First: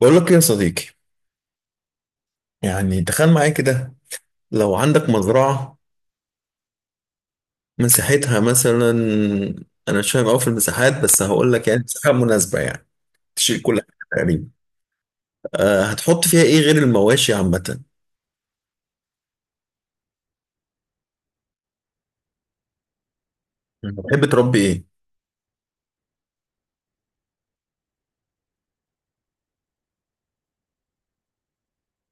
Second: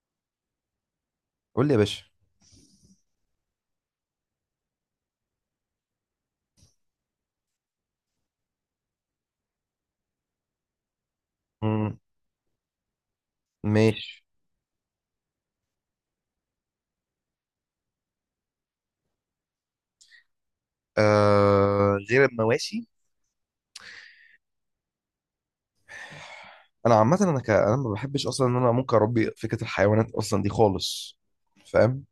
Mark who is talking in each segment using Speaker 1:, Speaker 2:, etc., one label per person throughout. Speaker 1: بقول لك يا صديقي،
Speaker 2: قول لي يا باشا.
Speaker 1: يعني تخيل معايا كده. لو عندك مزرعة مساحتها مثلا، أنا مش فاهم أوي في المساحات بس هقول لك يعني
Speaker 2: مم.
Speaker 1: مساحة مناسبة يعني. تشيل كل حاجة
Speaker 2: ماشي.
Speaker 1: تقريبا. أه، هتحط فيها إيه غير المواشي عامة؟
Speaker 2: آه غير المواشي.
Speaker 1: بتحب تربي إيه؟
Speaker 2: انا عامه انا ما بحبش اصلا ان انا ممكن اربي فكره الحيوانات اصلا دي خالص. فاهم.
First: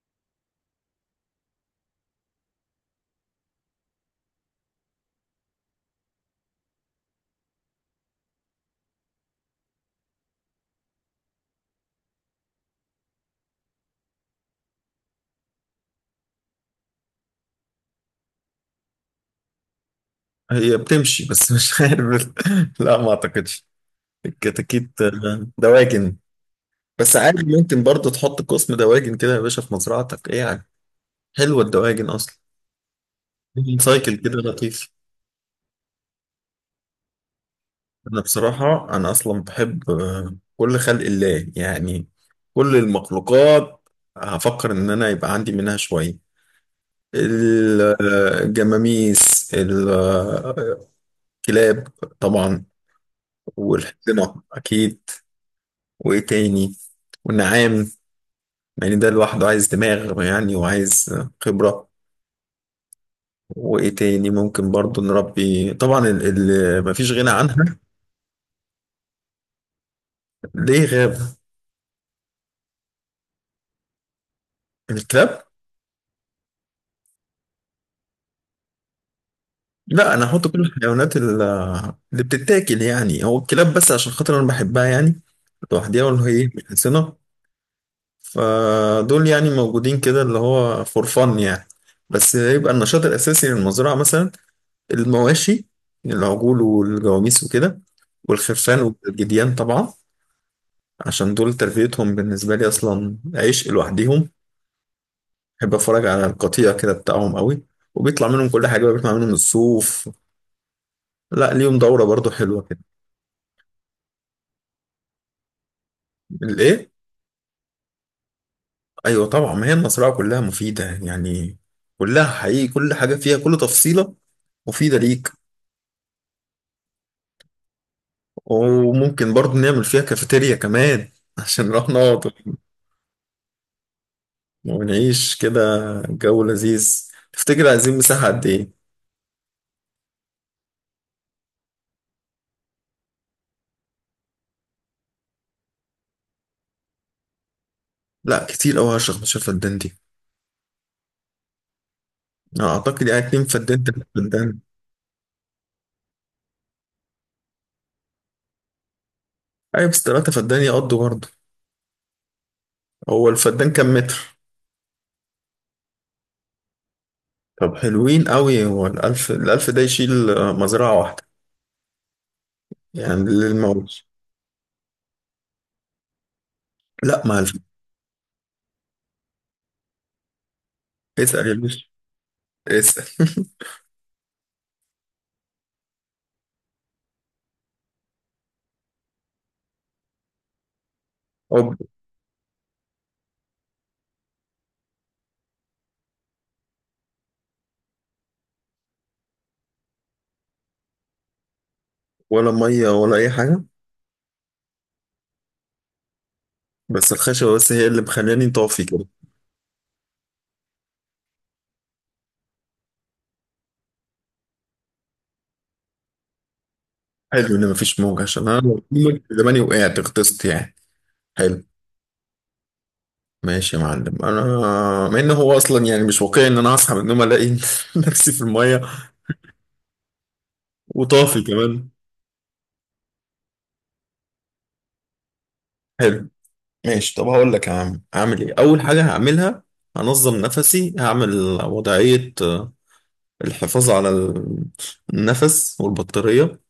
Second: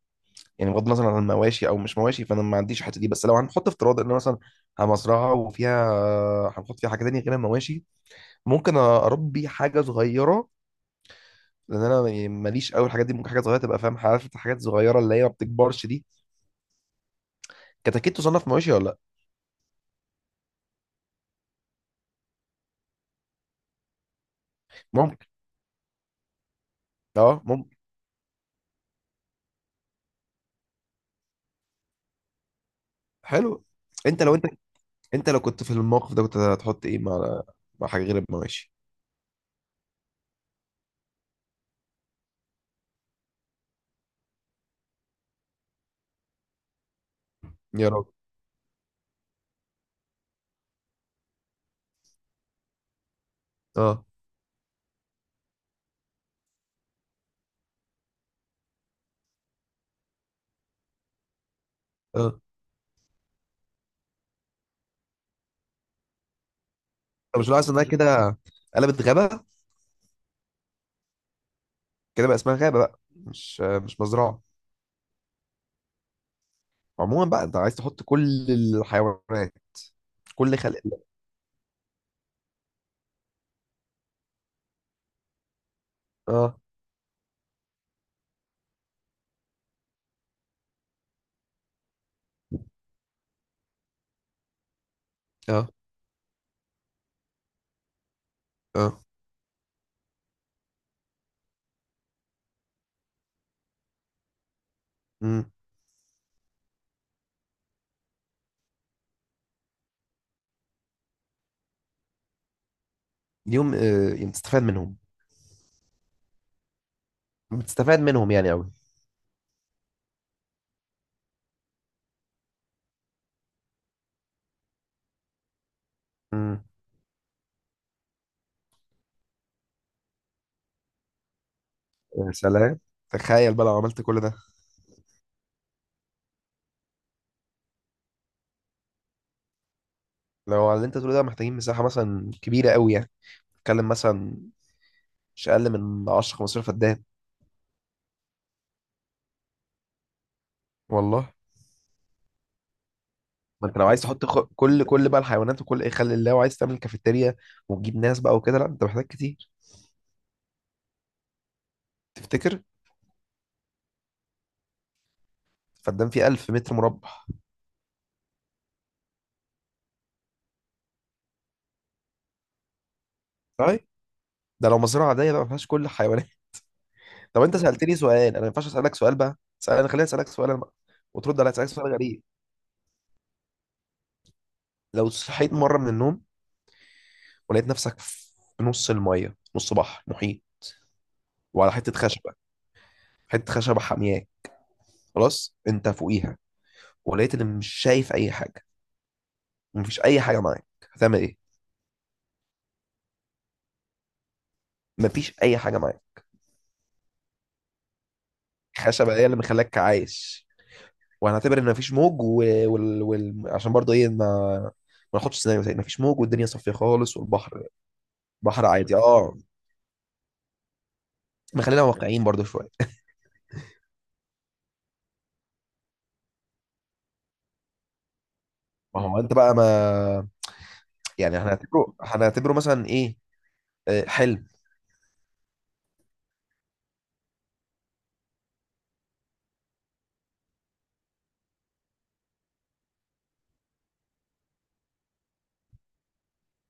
Speaker 2: يعني بغض النظر عن المواشي او مش مواشي فانا ما عنديش الحته دي، بس لو هنحط افتراض ان أنا مثلا مزرعه وفيها، هنحط فيها حاجه تانية غير المواشي. ممكن اربي حاجه صغيره لان انا يعني ماليش قوي الحاجات دي. ممكن حاجه صغيره تبقى فاهم، عارف انت حاجات صغيره اللي هي ما بتكبرش دي. كتاكيت تصنف مواشي ولا لا؟
Speaker 1: هي بتمشي بس مش عارف. لا، ما أعتقدش. الكتاكيت
Speaker 2: ممكن.
Speaker 1: دواجن. بس
Speaker 2: اه
Speaker 1: عادي
Speaker 2: ممكن.
Speaker 1: ممكن برضه تحط قسم دواجن كده يا باشا في مزرعتك، إيه يعني؟ حلوة الدواجن أصلا.
Speaker 2: حلو.
Speaker 1: سايكل
Speaker 2: انت لو
Speaker 1: كده
Speaker 2: انت،
Speaker 1: لطيف.
Speaker 2: انت لو كنت في الموقف ده كنت هتحط ايه مع، مع حاجه غير
Speaker 1: انا
Speaker 2: المواشي؟
Speaker 1: بصراحة انا اصلا بحب كل خلق الله يعني. كل المخلوقات. هفكر ان انا يبقى عندي منها شوية.
Speaker 2: يا راجل.
Speaker 1: الجماميس، الكلاب، طبعا،
Speaker 2: اه.
Speaker 1: والحصنة اكيد. وايه تاني؟ والنعام. يعني ده لوحده عايز دماغ يعني، وعايز خبرة.
Speaker 2: اه.
Speaker 1: وايه تاني ممكن برضو نربي؟ طبعا اللي مفيش غنى
Speaker 2: انت مش
Speaker 1: عنها.
Speaker 2: لاحظ انها كده قلبت غابه؟
Speaker 1: ليه غاب؟
Speaker 2: كده بقى اسمها غابه بقى مش مزرعه.
Speaker 1: الكلاب.
Speaker 2: عموما بقى انت عايز تحط كل الحيوانات.
Speaker 1: لا، انا هحط
Speaker 2: كل
Speaker 1: كل
Speaker 2: خلق الله.
Speaker 1: الحيوانات ال-. اللي بتتاكل، يعني هو الكلاب بس عشان خاطر انا بحبها يعني. لوحديها ولا هي
Speaker 2: اه.
Speaker 1: مش حسنة. فدول يعني موجودين كده اللي هو فور فن يعني. بس يبقى النشاط الاساسي للمزرعه مثلا المواشي.
Speaker 2: اه.
Speaker 1: العجول والجواميس وكده، والخرفان
Speaker 2: اه.
Speaker 1: والجديان طبعا. عشان دول تربيتهم بالنسبه لي اصلا عشق لوحديهم.
Speaker 2: امم.
Speaker 1: بحب اتفرج على القطيع كده بتاعهم قوي. وبيطلع منهم كل حاجه بقى، بيطلع منهم الصوف. لا، ليهم دوره برضو حلوه كده.
Speaker 2: اليوم آه يوم تستفاد منهم.
Speaker 1: الايه؟
Speaker 2: بتستفاد منهم يعني قوي.
Speaker 1: ايوه طبعا، ما هي المزرعه كلها مفيده يعني. كلها حقيقي، كل حاجه فيها، كل تفصيله مفيده ليك.
Speaker 2: امم.
Speaker 1: وممكن برضو نعمل فيها كافيتيريا كمان عشان نروح نقعد
Speaker 2: يا سلام. تخيل بقى لو عملت كل ده.
Speaker 1: ونعيش كده. جو لذيذ. تفتكر عايزين مساحه قد ايه؟
Speaker 2: لو على اللي انت تقوله ده محتاجين مساحه مثلا كبيره قوي يعني، نتكلم مثلا مش اقل من 10 15 فدان.
Speaker 1: لا كتير قوي 10 15 فدان دي.
Speaker 2: والله.
Speaker 1: أنا اعتقد يعني اتنين
Speaker 2: ما انت
Speaker 1: فدان
Speaker 2: لو عايز
Speaker 1: تلات
Speaker 2: تحط خ...
Speaker 1: فدان
Speaker 2: كل كل بقى الحيوانات وكل ايه خلي الله وعايز تعمل كافيتيريا وتجيب ناس بقى وكده، لا انت محتاج كتير.
Speaker 1: ايوه بس 3 فدان يقضوا برضه.
Speaker 2: تفتكر؟
Speaker 1: هو الفدان كام متر؟
Speaker 2: فدان فيه 1,000 متر مربع.
Speaker 1: طب حلوين قوي، هو الألف الألف ده يشيل مزرعة واحدة، يعني
Speaker 2: طيب
Speaker 1: للموز.
Speaker 2: ده لو مزرعه عاديه بقى ما فيهاش كل الحيوانات.
Speaker 1: لا ما
Speaker 2: طب
Speaker 1: الف-
Speaker 2: انت سالتني سؤال، انا ما ينفعش اسالك سؤال بقى؟ انا خليني اسالك سؤال انا بقى وترد
Speaker 1: اسأل
Speaker 2: عليا.
Speaker 1: يا
Speaker 2: اسالك
Speaker 1: باشا،
Speaker 2: سؤال غريب.
Speaker 1: اسأل.
Speaker 2: لو صحيت مره من النوم ولقيت نفسك في نص الميه، نص بحر محيط، وعلى
Speaker 1: حب.
Speaker 2: حته خشبه، حته خشبه حامياك، خلاص انت فوقيها، ولقيت ان مش شايف اي حاجه، مفيش اي حاجه معاك، هتعمل ايه؟
Speaker 1: ولا مية ولا أي حاجة.
Speaker 2: مفيش اي حاجه معاك.
Speaker 1: بس الخشبة بس هي اللي مخلاني طافي كده.
Speaker 2: خشبه هي اللي مخلاك عايش. وهنعتبر ان مفيش موج. عشان برضه ايه، ما ناخدش سيناريو تاني، مفيش موج والدنيا صافيه خالص
Speaker 1: حلو
Speaker 2: والبحر
Speaker 1: إن مفيش موج، عشان أنا
Speaker 2: بحر
Speaker 1: لو في
Speaker 2: عادي.
Speaker 1: موج
Speaker 2: اه.
Speaker 1: زماني وقعت غطست يعني. حلو.
Speaker 2: نخلينا واقعيين برضه شويه.
Speaker 1: ماشي يا معلم. أنا مع إن هو أصلا يعني مش واقعي إن أنا هصحى من النوم ألاقي نفسي في المية
Speaker 2: ما هو انت بقى ما، يعني
Speaker 1: وطافي كمان.
Speaker 2: هنعتبره مثلا ايه، آه، حلم.
Speaker 1: حلو. ماشي، طب هقول لك يا عم. أعمل إيه أول حاجة هعملها؟ هنظم نفسي. هعمل وضعية الحفاظ على النفس والبطارية.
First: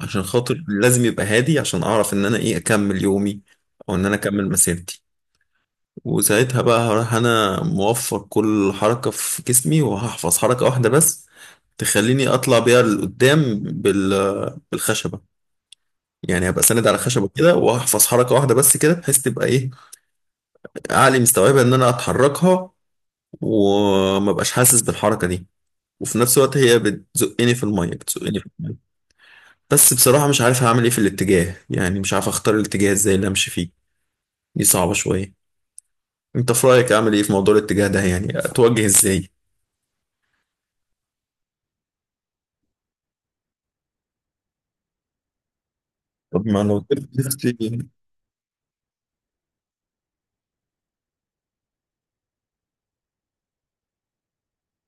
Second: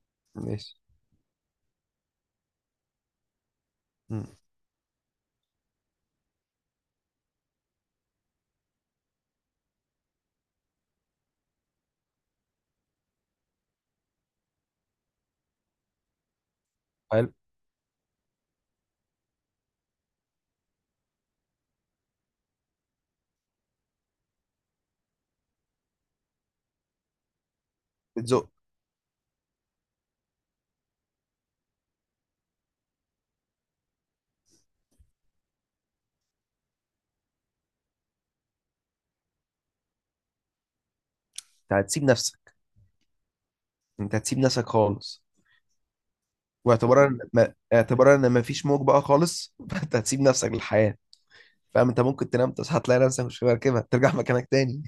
Speaker 1: عشان خاطر
Speaker 2: ماشي.
Speaker 1: لازم يبقى هادي عشان اعرف ان انا ايه اكمل يومي، او ان انا
Speaker 2: مم.
Speaker 1: اكمل مسيرتي. وساعتها بقى هروح انا موفر كل حركة في جسمي وهحفظ حركة واحدة بس تخليني اطلع بيها لقدام بالخشبة. يعني هبقى ساند على خشبة
Speaker 2: حلو.
Speaker 1: كده وهحفظ حركة واحدة بس كده بحيث تبقى ايه؟ عقلي مستوعبة ان انا اتحركها وما بقاش حاسس بالحركة دي. وفي نفس الوقت هي بتزقني في المية بتزقني في
Speaker 2: بتزق.
Speaker 1: المية. بس بصراحة مش عارف هعمل ايه في الاتجاه، يعني مش عارف اختار الاتجاه ازاي اللي امشي فيه. دي صعبة شوية. انت في رأيك اعمل ايه في موضوع الاتجاه ده؟ يعني اتوجه ازاي؟
Speaker 2: انت هتسيب نفسك، انت هتسيب نفسك خالص.
Speaker 1: طب ما لو
Speaker 2: واعتبارا
Speaker 1: سبت
Speaker 2: ان ما...
Speaker 1: نفسي
Speaker 2: اعتبارا ان مفيش موج بقى خالص فانت هتسيب نفسك للحياه. فاهم. انت ممكن تنام تصحى تلاقي نفسك مش في مركبه، ترجع مكانك تاني.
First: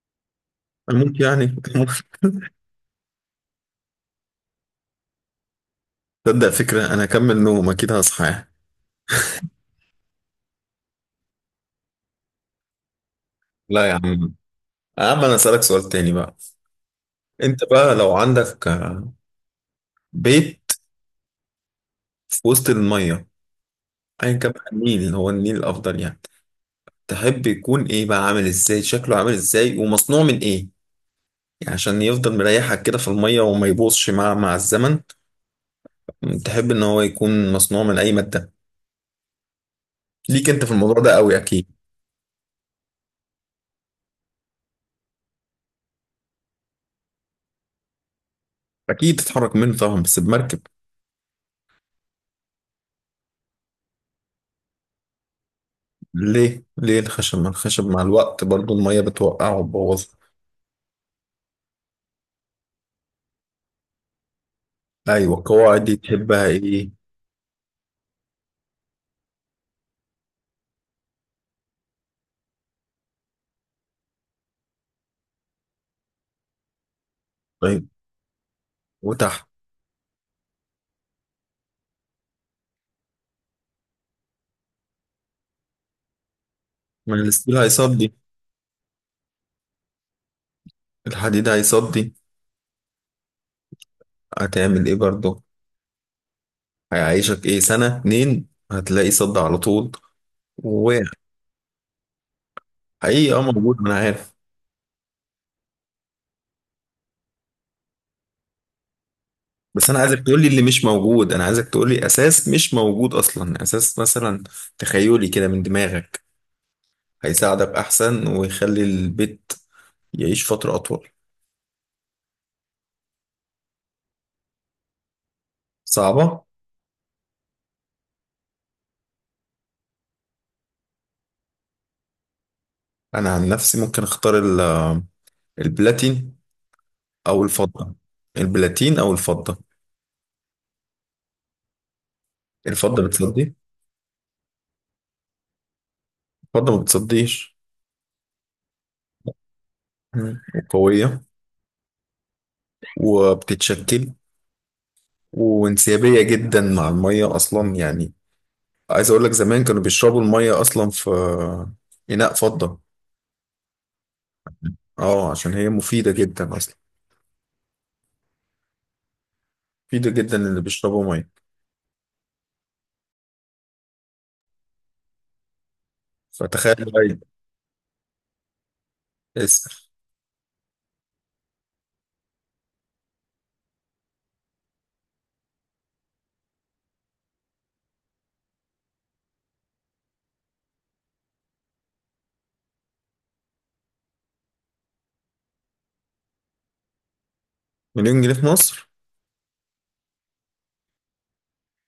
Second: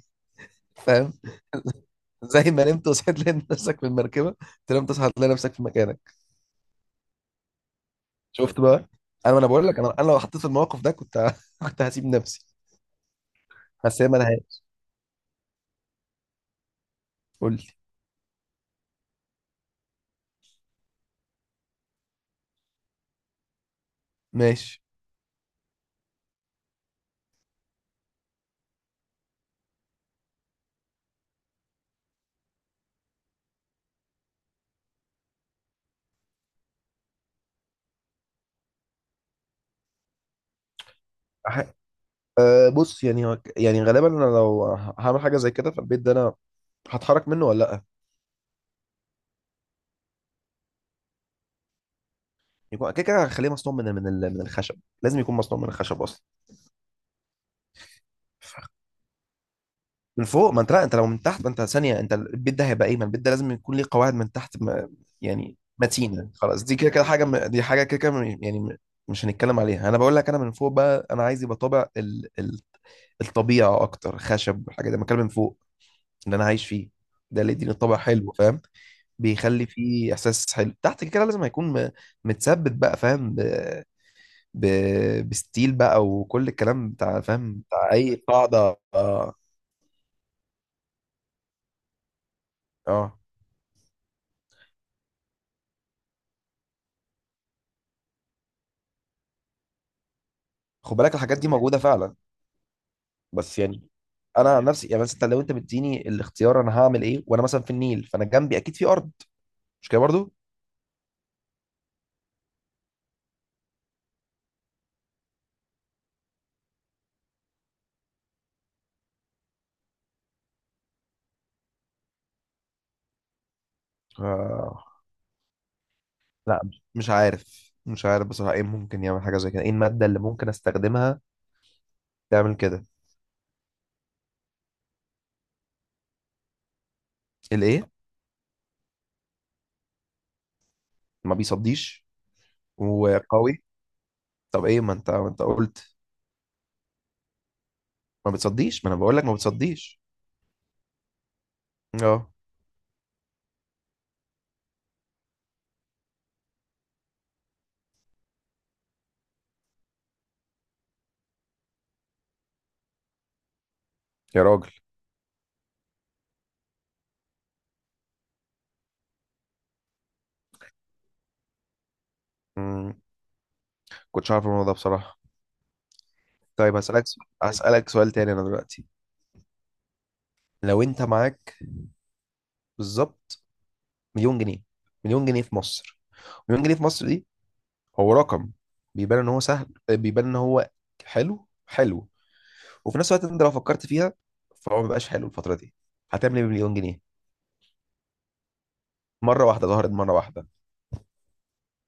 Speaker 2: فاهم.
Speaker 1: اموت يعني
Speaker 2: زي ما نمت وصحيت لقيت نفسك في المركبه، تنام تصحى تلاقي نفسك في مكانك.
Speaker 1: تصدق فكرة انا اكمل نوم اكيد هصحى.
Speaker 2: شفت بقى. انا بقول لك، انا لو حطيت في الموقف ده كنت كنت هسيب نفسي.
Speaker 1: لا يا
Speaker 2: بس هي
Speaker 1: عم.
Speaker 2: ملهاش.
Speaker 1: يا عم انا اسألك سؤال تاني بقى.
Speaker 2: قول
Speaker 1: انت
Speaker 2: لي.
Speaker 1: بقى لو عندك بيت في وسط المية، ايا كان بقى
Speaker 2: ماشي.
Speaker 1: النيل، هو النيل الافضل يعني. تحب يكون ايه بقى؟ عامل ازاي شكله؟ عامل ازاي ومصنوع من ايه؟ يعني عشان يفضل مريحك كده في المية وما يبوظش مع الزمن. تحب ان هو يكون مصنوع من اي مادة؟ ليك انت في الموضوع ده قوي
Speaker 2: أح...
Speaker 1: اكيد.
Speaker 2: أه بص، يعني يعني غالبا انا لو هعمل حاجه زي كده في البيت ده، انا هتحرك منه ولا لا؟
Speaker 1: اكيد تتحرك منه طبعا بس بمركب.
Speaker 2: يكون كده كده هخليه مصنوع من الخشب. لازم يكون مصنوع من الخشب اصلا.
Speaker 1: ليه؟ ليه الخشب؟ ما الخشب مع الوقت برضو المية بتوقعه وتبوظه.
Speaker 2: من فوق، ما انت لا انت لو من تحت، ما انت ثانيه، انت البيت ده هيبقى ايه، ما البيت ده لازم يكون ليه قواعد من تحت ما.
Speaker 1: ايوه،
Speaker 2: يعني
Speaker 1: القواعد دي
Speaker 2: متينه
Speaker 1: تحبها
Speaker 2: خلاص، دي
Speaker 1: ايه؟
Speaker 2: كده كده حاجه دي حاجه كده كده يعني مش هنتكلم عليها. انا بقول لك انا من فوق بقى، انا عايز يبقى طابع الطبيعه اكتر. خشب والحاجه دي بتكلم من فوق اللي انا عايش فيه، ده اللي يديني
Speaker 1: طيب.
Speaker 2: طابع حلو فاهم.
Speaker 1: وتحت؟
Speaker 2: بيخلي فيه احساس حلو. تحت كده كده لازم متثبت بقى، فاهم، ب... بستيل بقى، وكل الكلام
Speaker 1: ما
Speaker 2: بتاع
Speaker 1: الستيل
Speaker 2: فاهم بتاع
Speaker 1: هيصدي.
Speaker 2: اي قاعده. اه.
Speaker 1: الحديد هيصدي.
Speaker 2: اه.
Speaker 1: هتعمل ايه برضو؟ هيعيشك ايه سنة اتنين هتلاقي صد على طول.
Speaker 2: خد
Speaker 1: وحقيقي.
Speaker 2: بالك الحاجات دي موجوده فعلا،
Speaker 1: اه
Speaker 2: بس
Speaker 1: موجود،
Speaker 2: يعني
Speaker 1: ما انا عارف.
Speaker 2: انا عن نفسي يعني، بس انت لو انت مديني الاختيار انا هعمل ايه وانا مثلا في النيل، فانا جنبي اكيد في ارض.
Speaker 1: بس
Speaker 2: مش
Speaker 1: انا
Speaker 2: كده
Speaker 1: عايزك
Speaker 2: برضو.
Speaker 1: تقولي اللي مش موجود. انا عايزك تقولي اساس مش موجود اصلا، اساس مثلا. تخيلي كده من دماغك. هيساعدك احسن ويخلي البيت يعيش فترة اطول.
Speaker 2: آه.
Speaker 1: صعبة.
Speaker 2: لا. مش عارف، مش عارف بصراحه ايه ممكن يعمل حاجه زي كده، ايه الماده اللي ممكن استخدمها تعمل كده؟
Speaker 1: أنا عن نفسي ممكن أختار البلاتين أو
Speaker 2: الايه؟
Speaker 1: الفضة. البلاتين أو الفضة.
Speaker 2: ما بيصديش.
Speaker 1: الفضة بتصدي.
Speaker 2: وقوي. طب ايه؟ ما انت قلت
Speaker 1: الفضة ما بتصديش.
Speaker 2: ما بتصديش، ما انا بقول لك ما بتصديش.
Speaker 1: مم. وقوية.
Speaker 2: اه.
Speaker 1: وبتتشكل. وانسيابية جدا مع المية أصلا يعني. عايز أقول لك زمان كانوا بيشربوا المية أصلا في إناء فضة.
Speaker 2: يا راجل.
Speaker 1: أه، عشان هي مفيدة جدا أصلا. مفيدة جدا اللي بيشربوا مية.
Speaker 2: مم. كنتش عارف الموضوع ده بصراحه.
Speaker 1: فتخيل
Speaker 2: طيب
Speaker 1: بقى.
Speaker 2: هسألك سؤال تاني انا دلوقتي.
Speaker 1: اسأل.
Speaker 2: لو انت معاك بالظبط مليون جنيه، مليون جنيه في مصر، مليون جنيه في مصر دي هو رقم، بيبان ان هو سهل، بيبان ان هو حلو، حلو، وفي نفس الوقت انت لو فكرت فيها فهو مبقاش حلو الفترة دي. هتعمل ايه بمليون جنيه؟
Speaker 1: مليون جنيه في مصر.
Speaker 2: مرة واحدة ظهرت مرة واحدة،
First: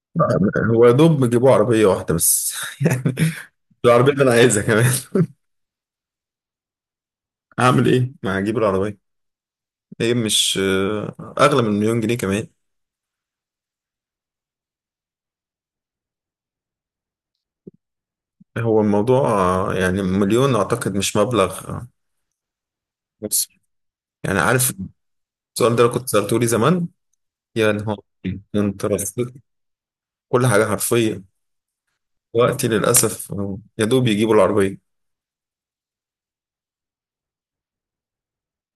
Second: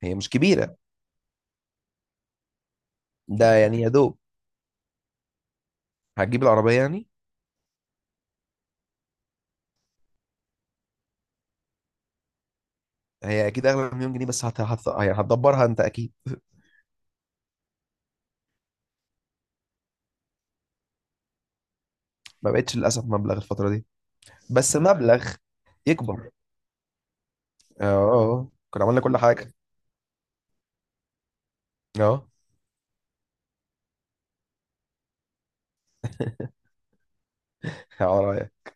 Speaker 2: هي مش كبيرة.
Speaker 1: هو يا دوب بيجيبوا عربية واحدة بس يعني.
Speaker 2: ده يعني يا
Speaker 1: العربية
Speaker 2: دوب.
Speaker 1: اللي أنا عايزها كمان
Speaker 2: هتجيب العربية يعني.
Speaker 1: أعمل إيه؟ ما هجيب العربية. هي مش أغلى من مليون جنيه كمان.
Speaker 2: هي اكيد اغلى من مليون جنيه، يعني هتدبرها انت اكيد.
Speaker 1: هو الموضوع يعني مليون أعتقد مش مبلغ
Speaker 2: ما بقتش للاسف مبلغ
Speaker 1: مصري.
Speaker 2: الفترة دي،
Speaker 1: يعني عارف.
Speaker 2: بس مبلغ
Speaker 1: السؤال ده لو كنت
Speaker 2: يكبر.
Speaker 1: سألته لي زمان. يا
Speaker 2: اه.
Speaker 1: نهار
Speaker 2: آه.
Speaker 1: أبيض،
Speaker 2: آه. كنا
Speaker 1: أنت
Speaker 2: عملنا كل
Speaker 1: رصيد.
Speaker 2: حاجة.
Speaker 1: كل حاجة حرفيا.
Speaker 2: اه.
Speaker 1: وقتي للأسف يا دوب يجيبوا العربية.
Speaker 2: على رأيك.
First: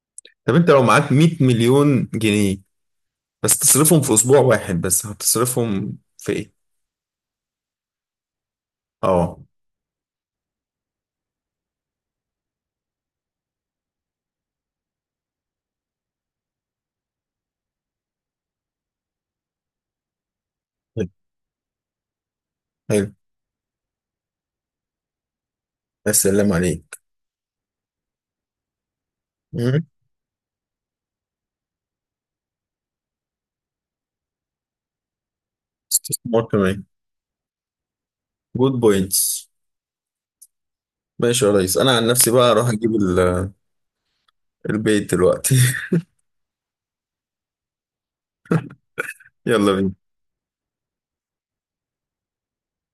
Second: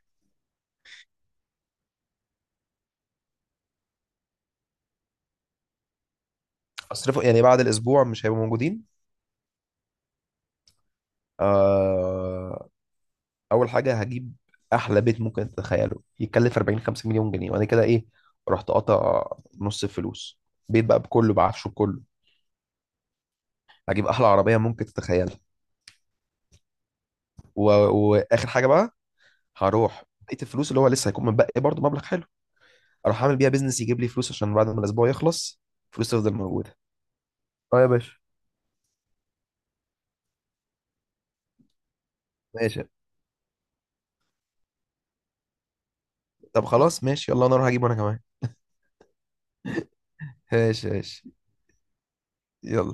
Speaker 1: طب أنت لو معاك 100 مليون جنيه بس تصرفهم في أسبوع واحد بس هتصرفهم في إيه؟
Speaker 2: اصرفه يعني، بعد الاسبوع مش هيبقوا موجودين.
Speaker 1: آه.
Speaker 2: آه. اول حاجه هجيب احلى بيت ممكن تتخيله يتكلف 40 50 مليون جنيه. وانا كده ايه، رحت قاطع نص الفلوس. بيت بقى
Speaker 1: طيب،
Speaker 2: بكله، بعفشه بكله.
Speaker 1: حلو.
Speaker 2: هجيب احلى عربيه ممكن تتخيلها.
Speaker 1: يا سلام عليك.
Speaker 2: و... واخر حاجه بقى،
Speaker 1: مم.
Speaker 2: هروح بقيه الفلوس اللي هو لسه هيكون متبقي برضه مبلغ حلو، اروح اعمل بيها بيزنس يجيب لي فلوس عشان بعد ما الاسبوع يخلص فلوس تفضل
Speaker 1: استثمار
Speaker 2: موجوده.
Speaker 1: كمان.
Speaker 2: اه يا باشا.
Speaker 1: جود بوينتس. ماشي يا ريس. انا عن نفسي بقى اروح
Speaker 2: ماشي.
Speaker 1: اجيب البيت دلوقتي
Speaker 2: طب خلاص ماشي. يلا انا اروح اجيب وانا كمان.
Speaker 1: يلا بينا.
Speaker 2: ماشي ماشي. يلا.